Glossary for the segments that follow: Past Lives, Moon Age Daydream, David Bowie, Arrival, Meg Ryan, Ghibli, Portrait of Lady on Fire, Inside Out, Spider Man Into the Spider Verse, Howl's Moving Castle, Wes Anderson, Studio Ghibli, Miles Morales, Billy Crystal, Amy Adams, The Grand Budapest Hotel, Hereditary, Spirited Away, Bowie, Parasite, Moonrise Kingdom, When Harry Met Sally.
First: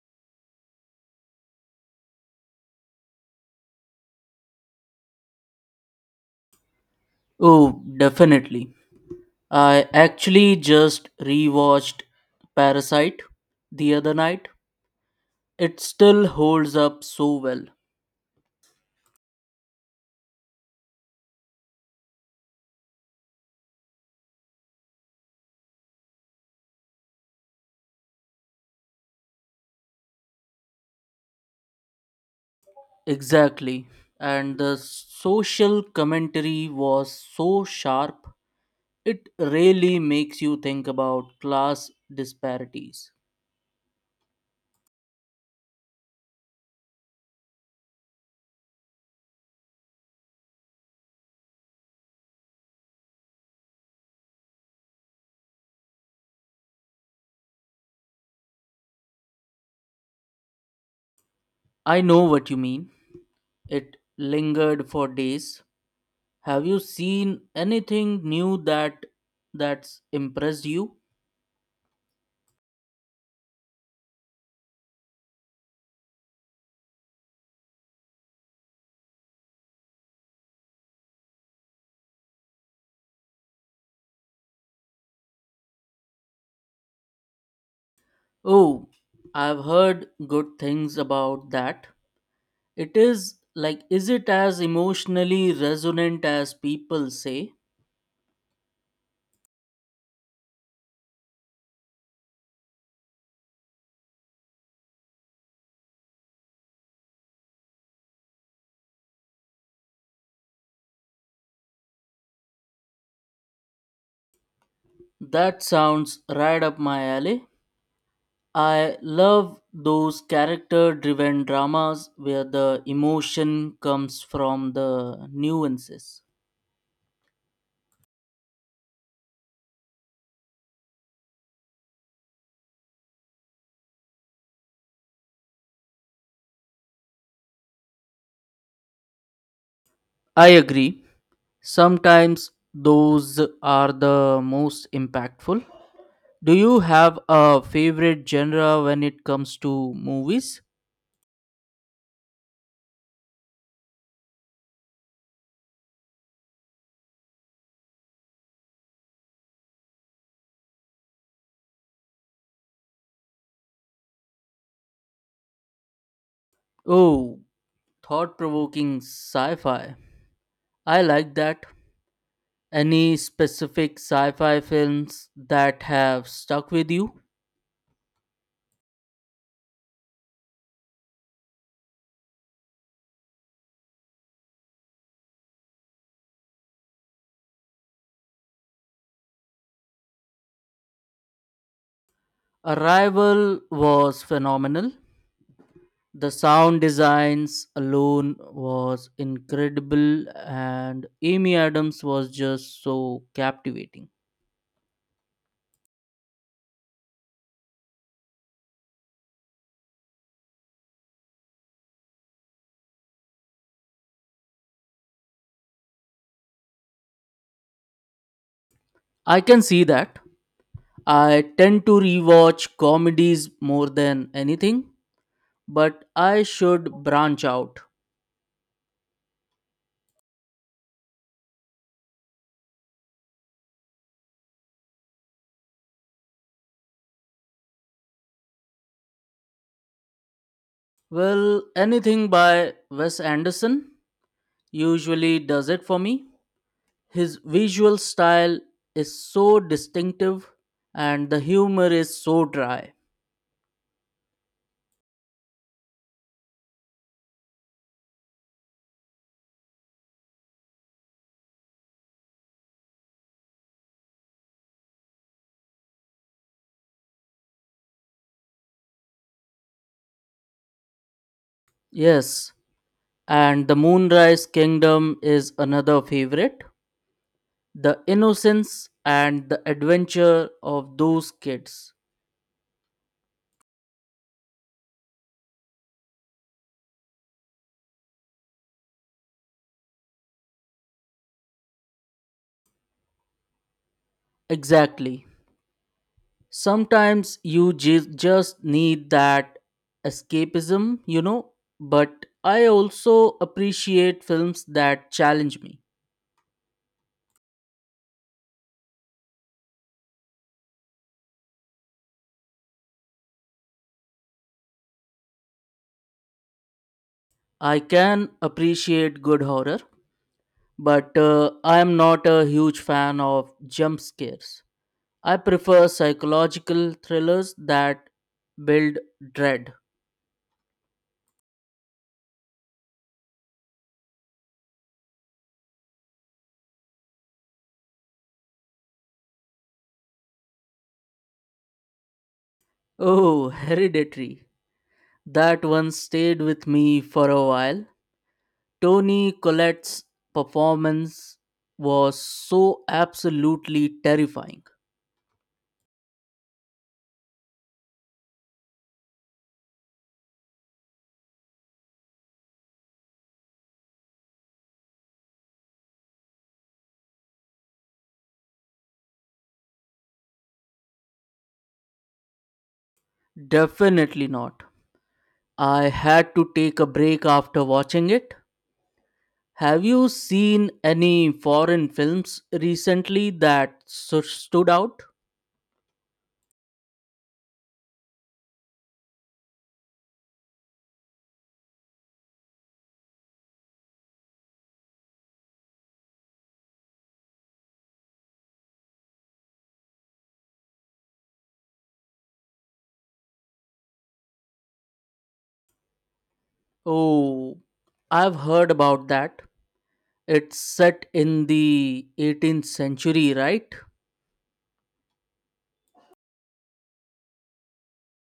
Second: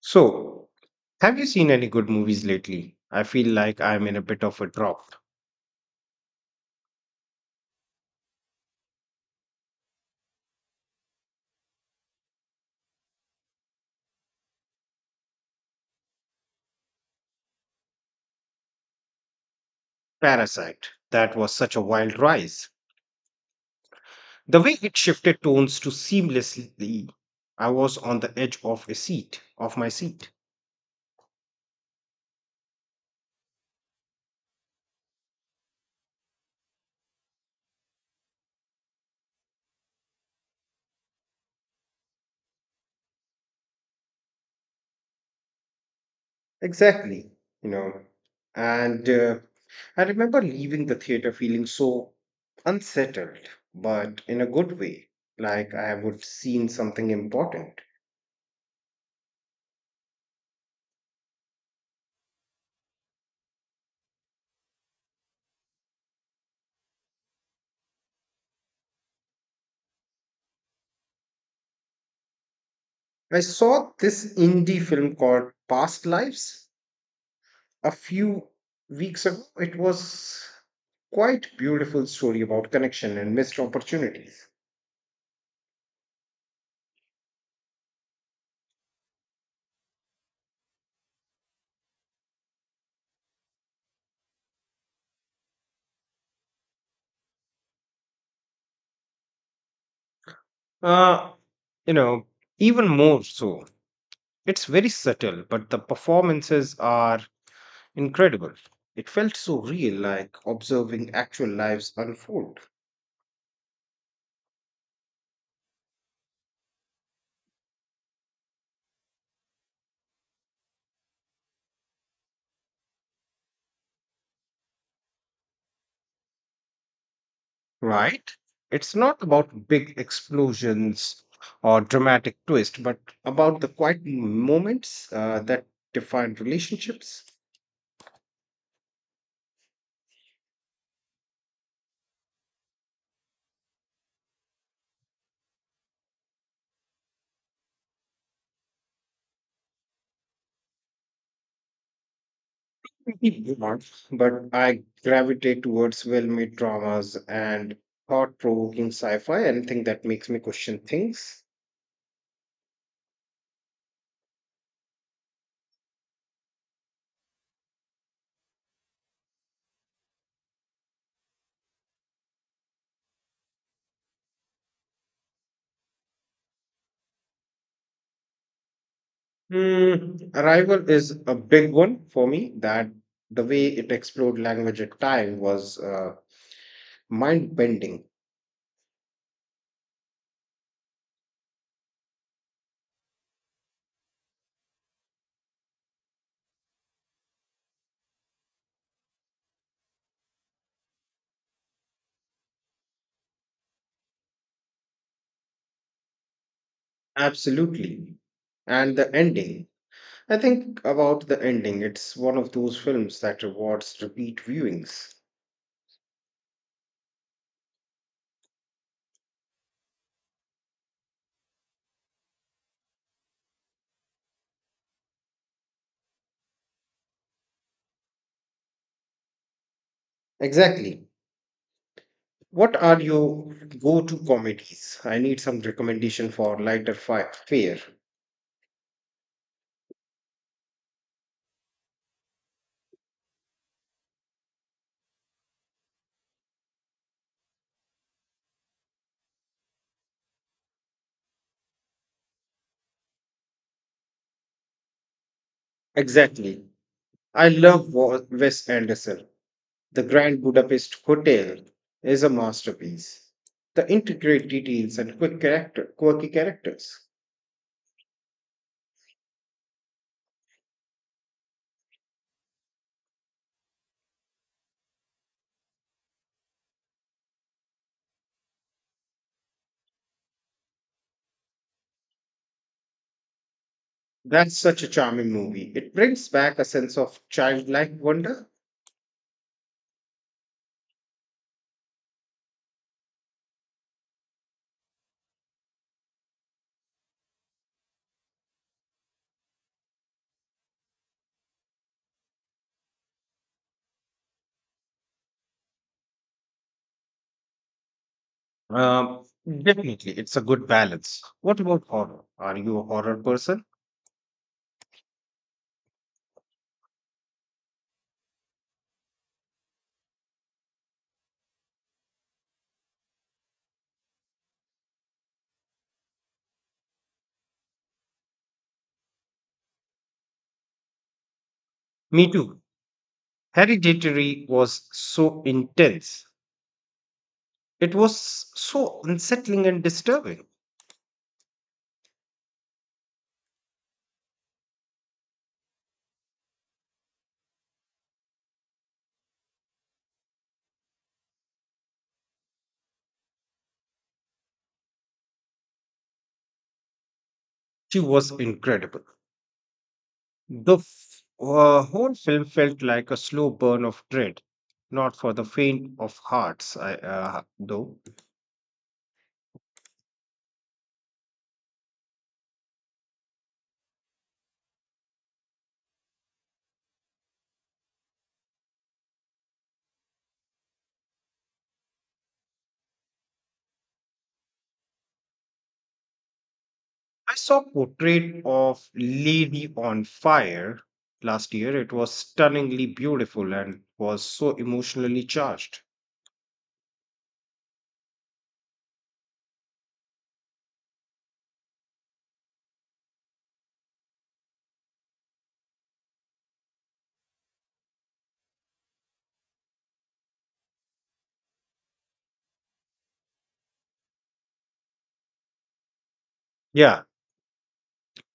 So, have you seen any good movies lately? I feel like I'm in a bit of a drop. Oh, definitely. I actually just rewatched Parasite the other night. It still holds up so well. Parasite, that was such a wild rise. The way it shifted tones to seamlessly, I was on the edge of my seat. Exactly. And the social commentary was so sharp. It really makes you think about class disparities. Exactly, you know. And I remember leaving the theater feeling so unsettled, but in a good way, like I would seen something important. I know what you mean. It lingered for days. Have you seen anything new that's impressed you? I saw this indie film called Past Lives a few weeks ago. It was quite beautiful story about connection and missed opportunities. Oh, I've heard good things about that. It is like, is it as emotionally resonant as people say? Uh, you know, even more so. It's very subtle, but the performances are incredible. It felt so real, like observing actual lives unfold, That sounds right up my alley. I love those character driven dramas where the emotion comes from the nuances. right? It's not about big explosions or dramatic twist, but about the quiet moments that define relationships. I agree. Sometimes those are the most impactful. Do you have a favorite genre when it comes to movies? Pretty broad, but I gravitate towards well-made dramas and thought-provoking sci-fi, anything that makes me question things. Oh, thought provoking sci fi. I like that. Any specific sci fi films that have stuck with you? Arrival is a big one for me. That the way it explored language at time was mind bending Arrival was phenomenal. The sound designs alone was incredible, and Amy Adams was just so captivating. absolutely. And the ending, I think about the ending. It's one of those films that rewards repeat viewings I can see that. I tend to rewatch comedies more than anything, but I should branch out. exactly. What are your go-to comedies? I need some recommendation for lighter fare. Well, anything by Wes Anderson? Usually does it for me. His visual style is so distinctive and the humor is so dry. Exactly. I love Wes Anderson. The Grand Budapest Hotel is a masterpiece. The intricate details and quirky characters. Yes, and The Moonrise Kingdom is another favorite. The innocence and the adventure of those kids. That's such a charming movie. It brings back a sense of childlike wonder. Exactly. Sometimes you just need that escapism, you know, but I also appreciate films that challenge me. Definitely, it's a good balance. What about horror? Are you a horror person? I can appreciate good horror, but I am not a huge fan of jump scares. I prefer psychological thrillers that build dread. Me too. Hereditary was so intense. It was so unsettling and disturbing. Oh, Hereditary. That one stayed with me for a while. Tony Collette's performance was so absolutely terrifying. She was incredible. The whole film felt like a slow burn of dread, not for the faint of hearts, though. Definitely not. I had to take a break after watching it. Have you seen any foreign films recently that stood out? I saw portrait of Lady on Fire last year. It was stunningly beautiful and was so emotionally charged. Oh, I've heard about that. It's set in the 18th century, right? Yeah,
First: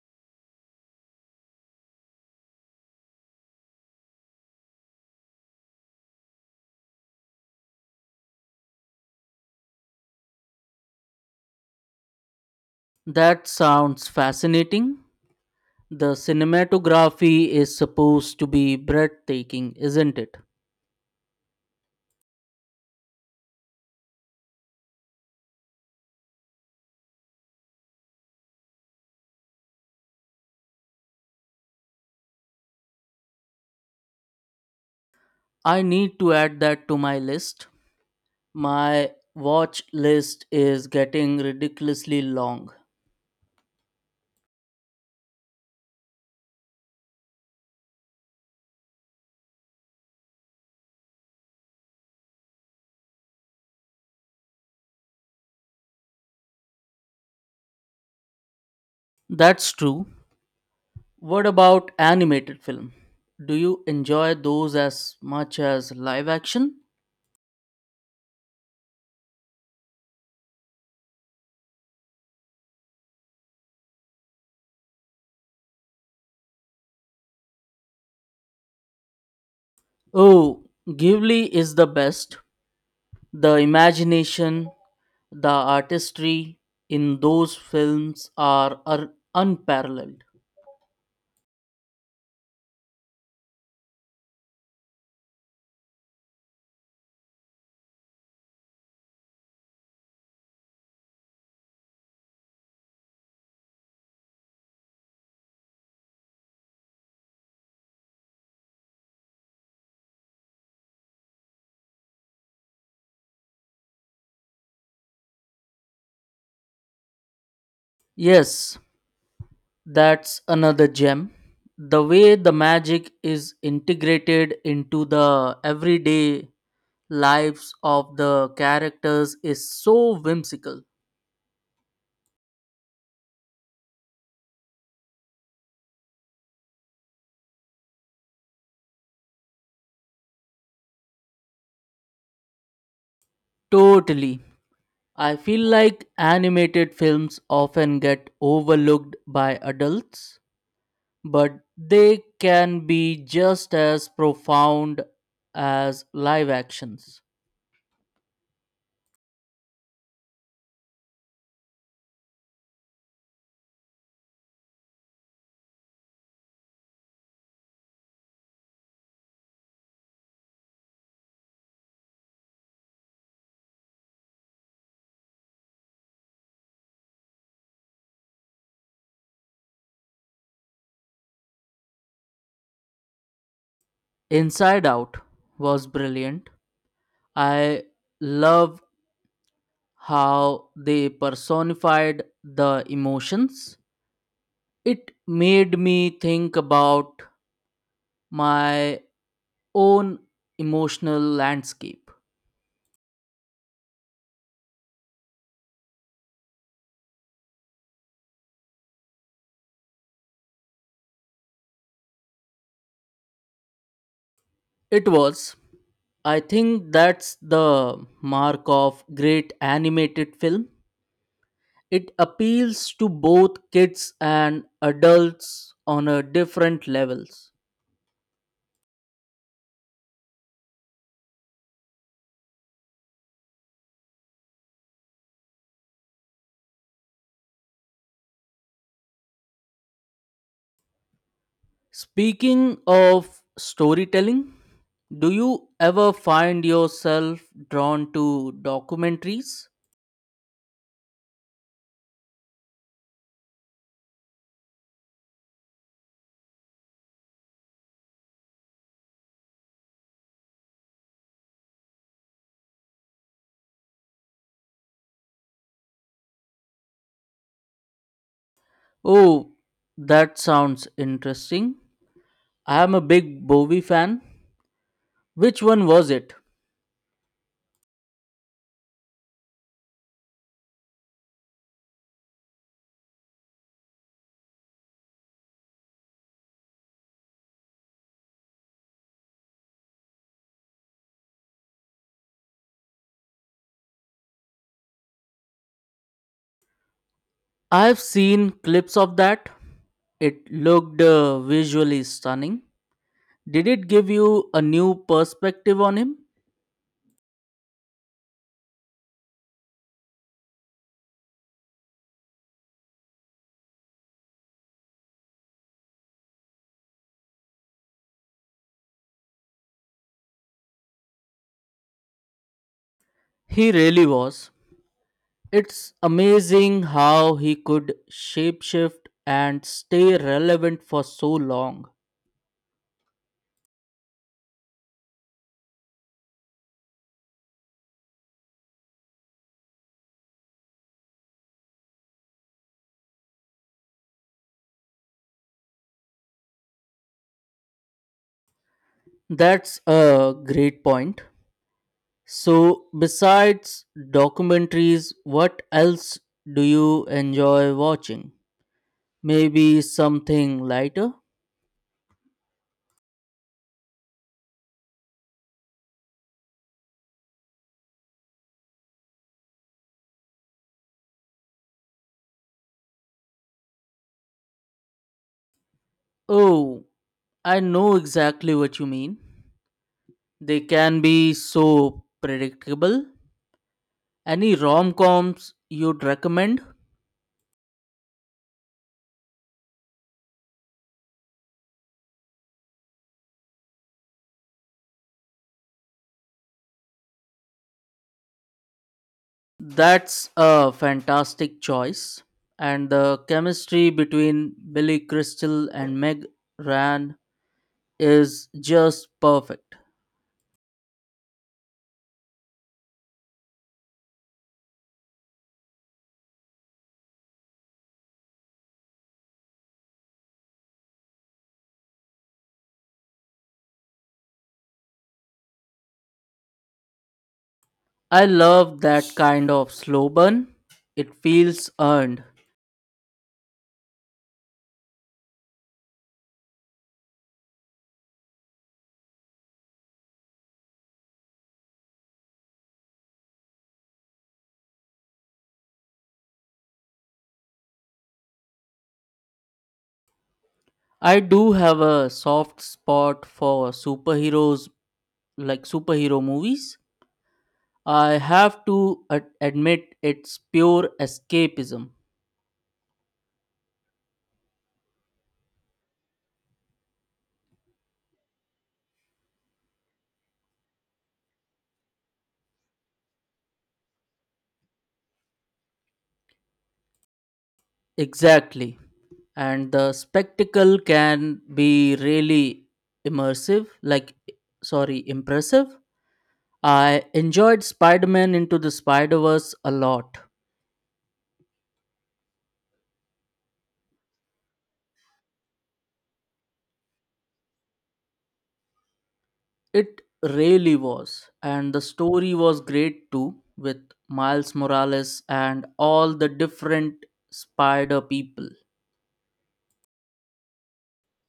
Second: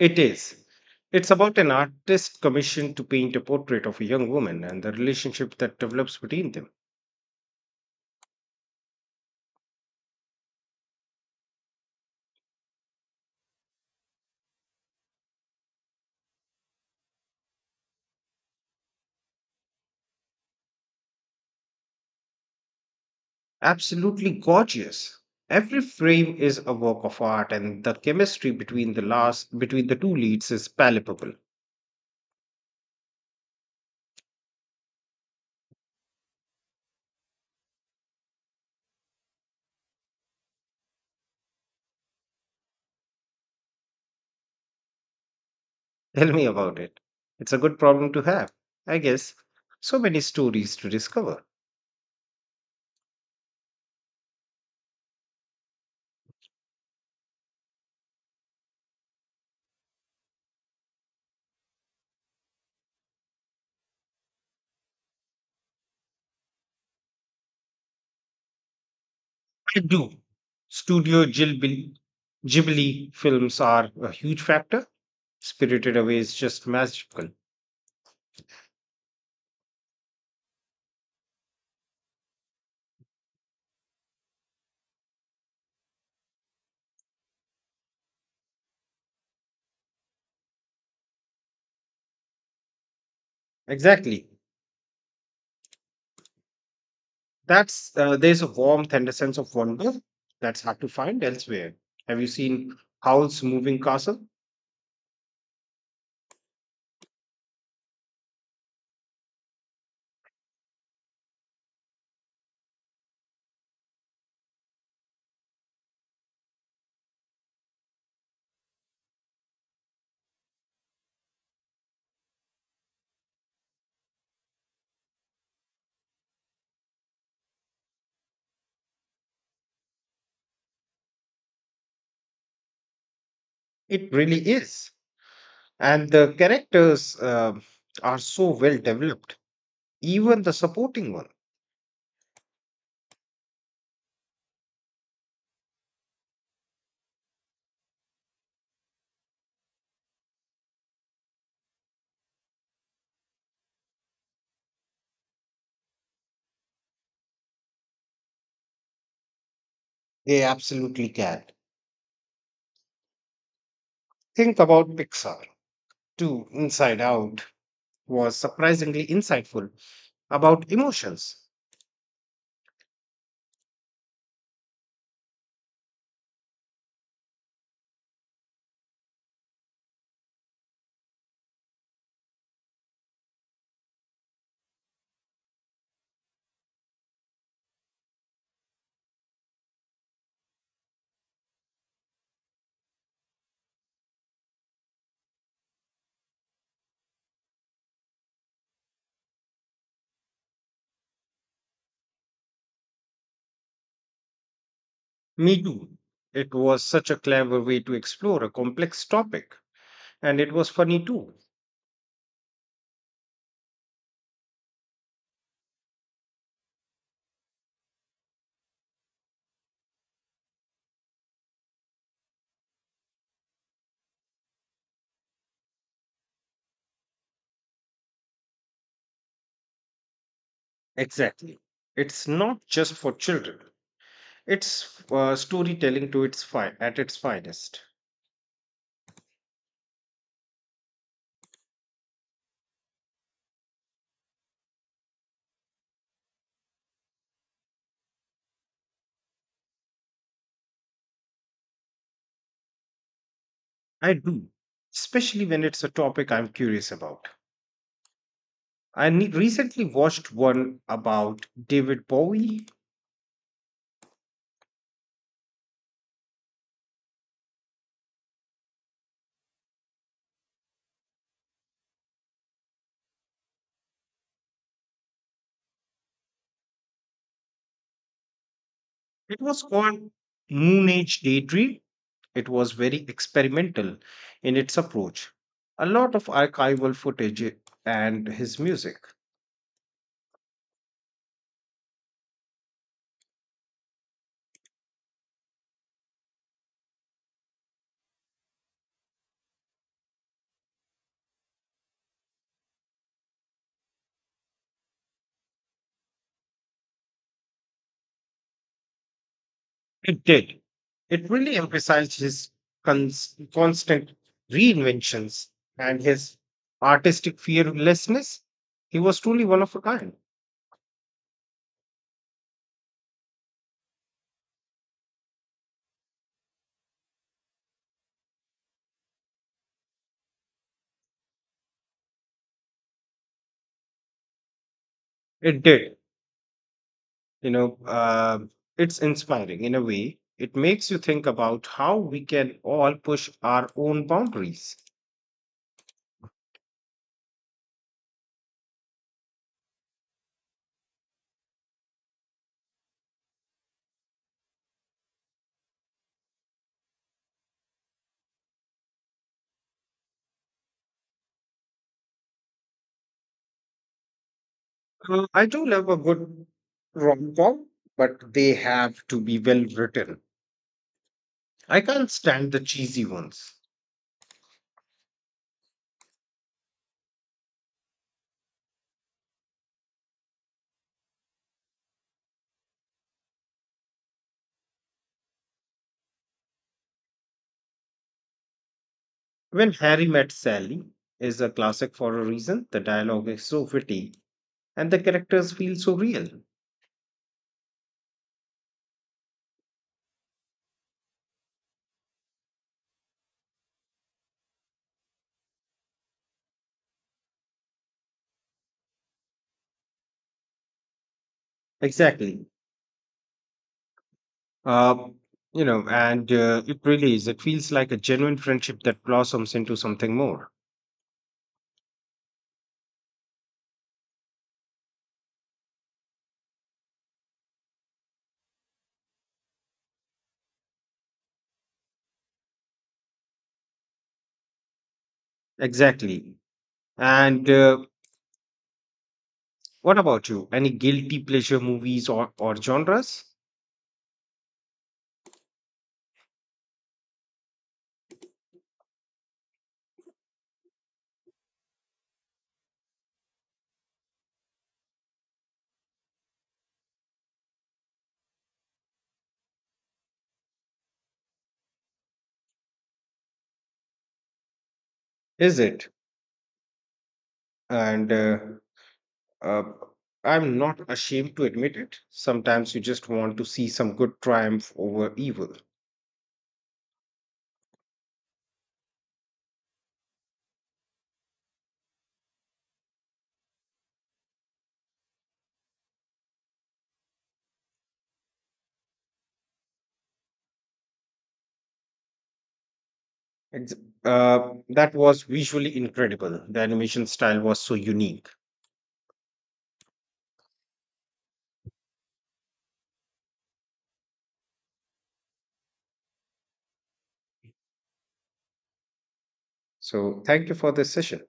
it is. It's about an artist commissioned to paint a portrait of a young woman and the relationship that develops between them. That sounds fascinating. The cinematography is supposed to be breathtaking, isn't it? Absolutely gorgeous. Every frame is a work of art, and the chemistry between the two leads is palpable. I need to add that to my list. My watch list is getting ridiculously long. Tell me about it. It's a good problem to have, I guess. So many stories to discover. That's true. What about animated film? Do you enjoy those as much as live action? I do. Studio Ghibli, Ghibli films are a huge factor. Spirited Away is just magical. Oh, Ghibli is the best. The imagination, the artistry in those films are unparalleled. Exactly. That's There's a warmth and a sense of wonder that's hard to find elsewhere. Have you seen Howl's Moving Castle? Yes, that's another gem. The way the magic is integrated into the everyday lives of the characters is so whimsical. It really is. And the characters are so well developed, even the supporting one. Totally. I feel like animated films often get overlooked by adults, but they can be just as profound as live actions. They absolutely can. Think about Pixar too. Inside Out was surprisingly insightful about emotions. Inside Out was brilliant. I love how they personified the emotions. It made me think about my own emotional landscape. Me too. It was such a clever way to explore a complex topic, and it was funny too. It was. I think that's the mark of great animated film. It appeals to both kids and adults on a different levels. Exactly, it's not just for children. It's storytelling to its at its finest. Speaking of storytelling, do you ever find yourself drawn to documentaries? I do, especially when it's a topic I'm curious about. I recently watched one about David Bowie. Oh, that sounds interesting. I am a big Bowie fan. Which one was it? It was called Moon Age Daydream. It was very experimental in its approach. A lot of archival footage and his music. I've seen clips of that. It looked visually stunning. Did it give you a new perspective on him? It did. It really emphasized his constant reinventions and his artistic fearlessness. He was truly one of a kind. He really was. It's amazing how he could shapeshift and stay relevant for so long. It did. You know, uh, it's inspiring in a way. It makes you think about how we can all push our own boundaries. That's a great point. So, besides documentaries, what else do you enjoy watching? Maybe something lighter? I do love a good rom com, but they have to be well written. I can't stand the cheesy ones. Oh, I know exactly what you mean. They can be so predictable. Any rom coms you'd recommend? When Harry Met Sally is a classic for a reason. The dialogue is so witty and the characters feel so real. That's a fantastic choice. And the chemistry between Billy Crystal and Meg Ryan is just perfect. Exactly. Uh, you know, and It really is. It feels like a genuine friendship that blossoms into something more. I love that kind of slow burn. It feels earned. Exactly. And What about you? Any guilty pleasure movies or genres? I do have a soft spot for superheroes like superhero movies. I have to admit it's pure escapism. Is it? And uh, I'm not ashamed to admit it. Sometimes you just want to see some good triumph over evil. Exactly. And the spectacle can be really immersive, like, sorry, impressive. I enjoyed Spider Man Into the Spider Verse a lot. Ex- that was visually incredible. The animation style was so unique. It really was. And the story was great too, with Miles Morales and all the different spider people. So, thank you for this session.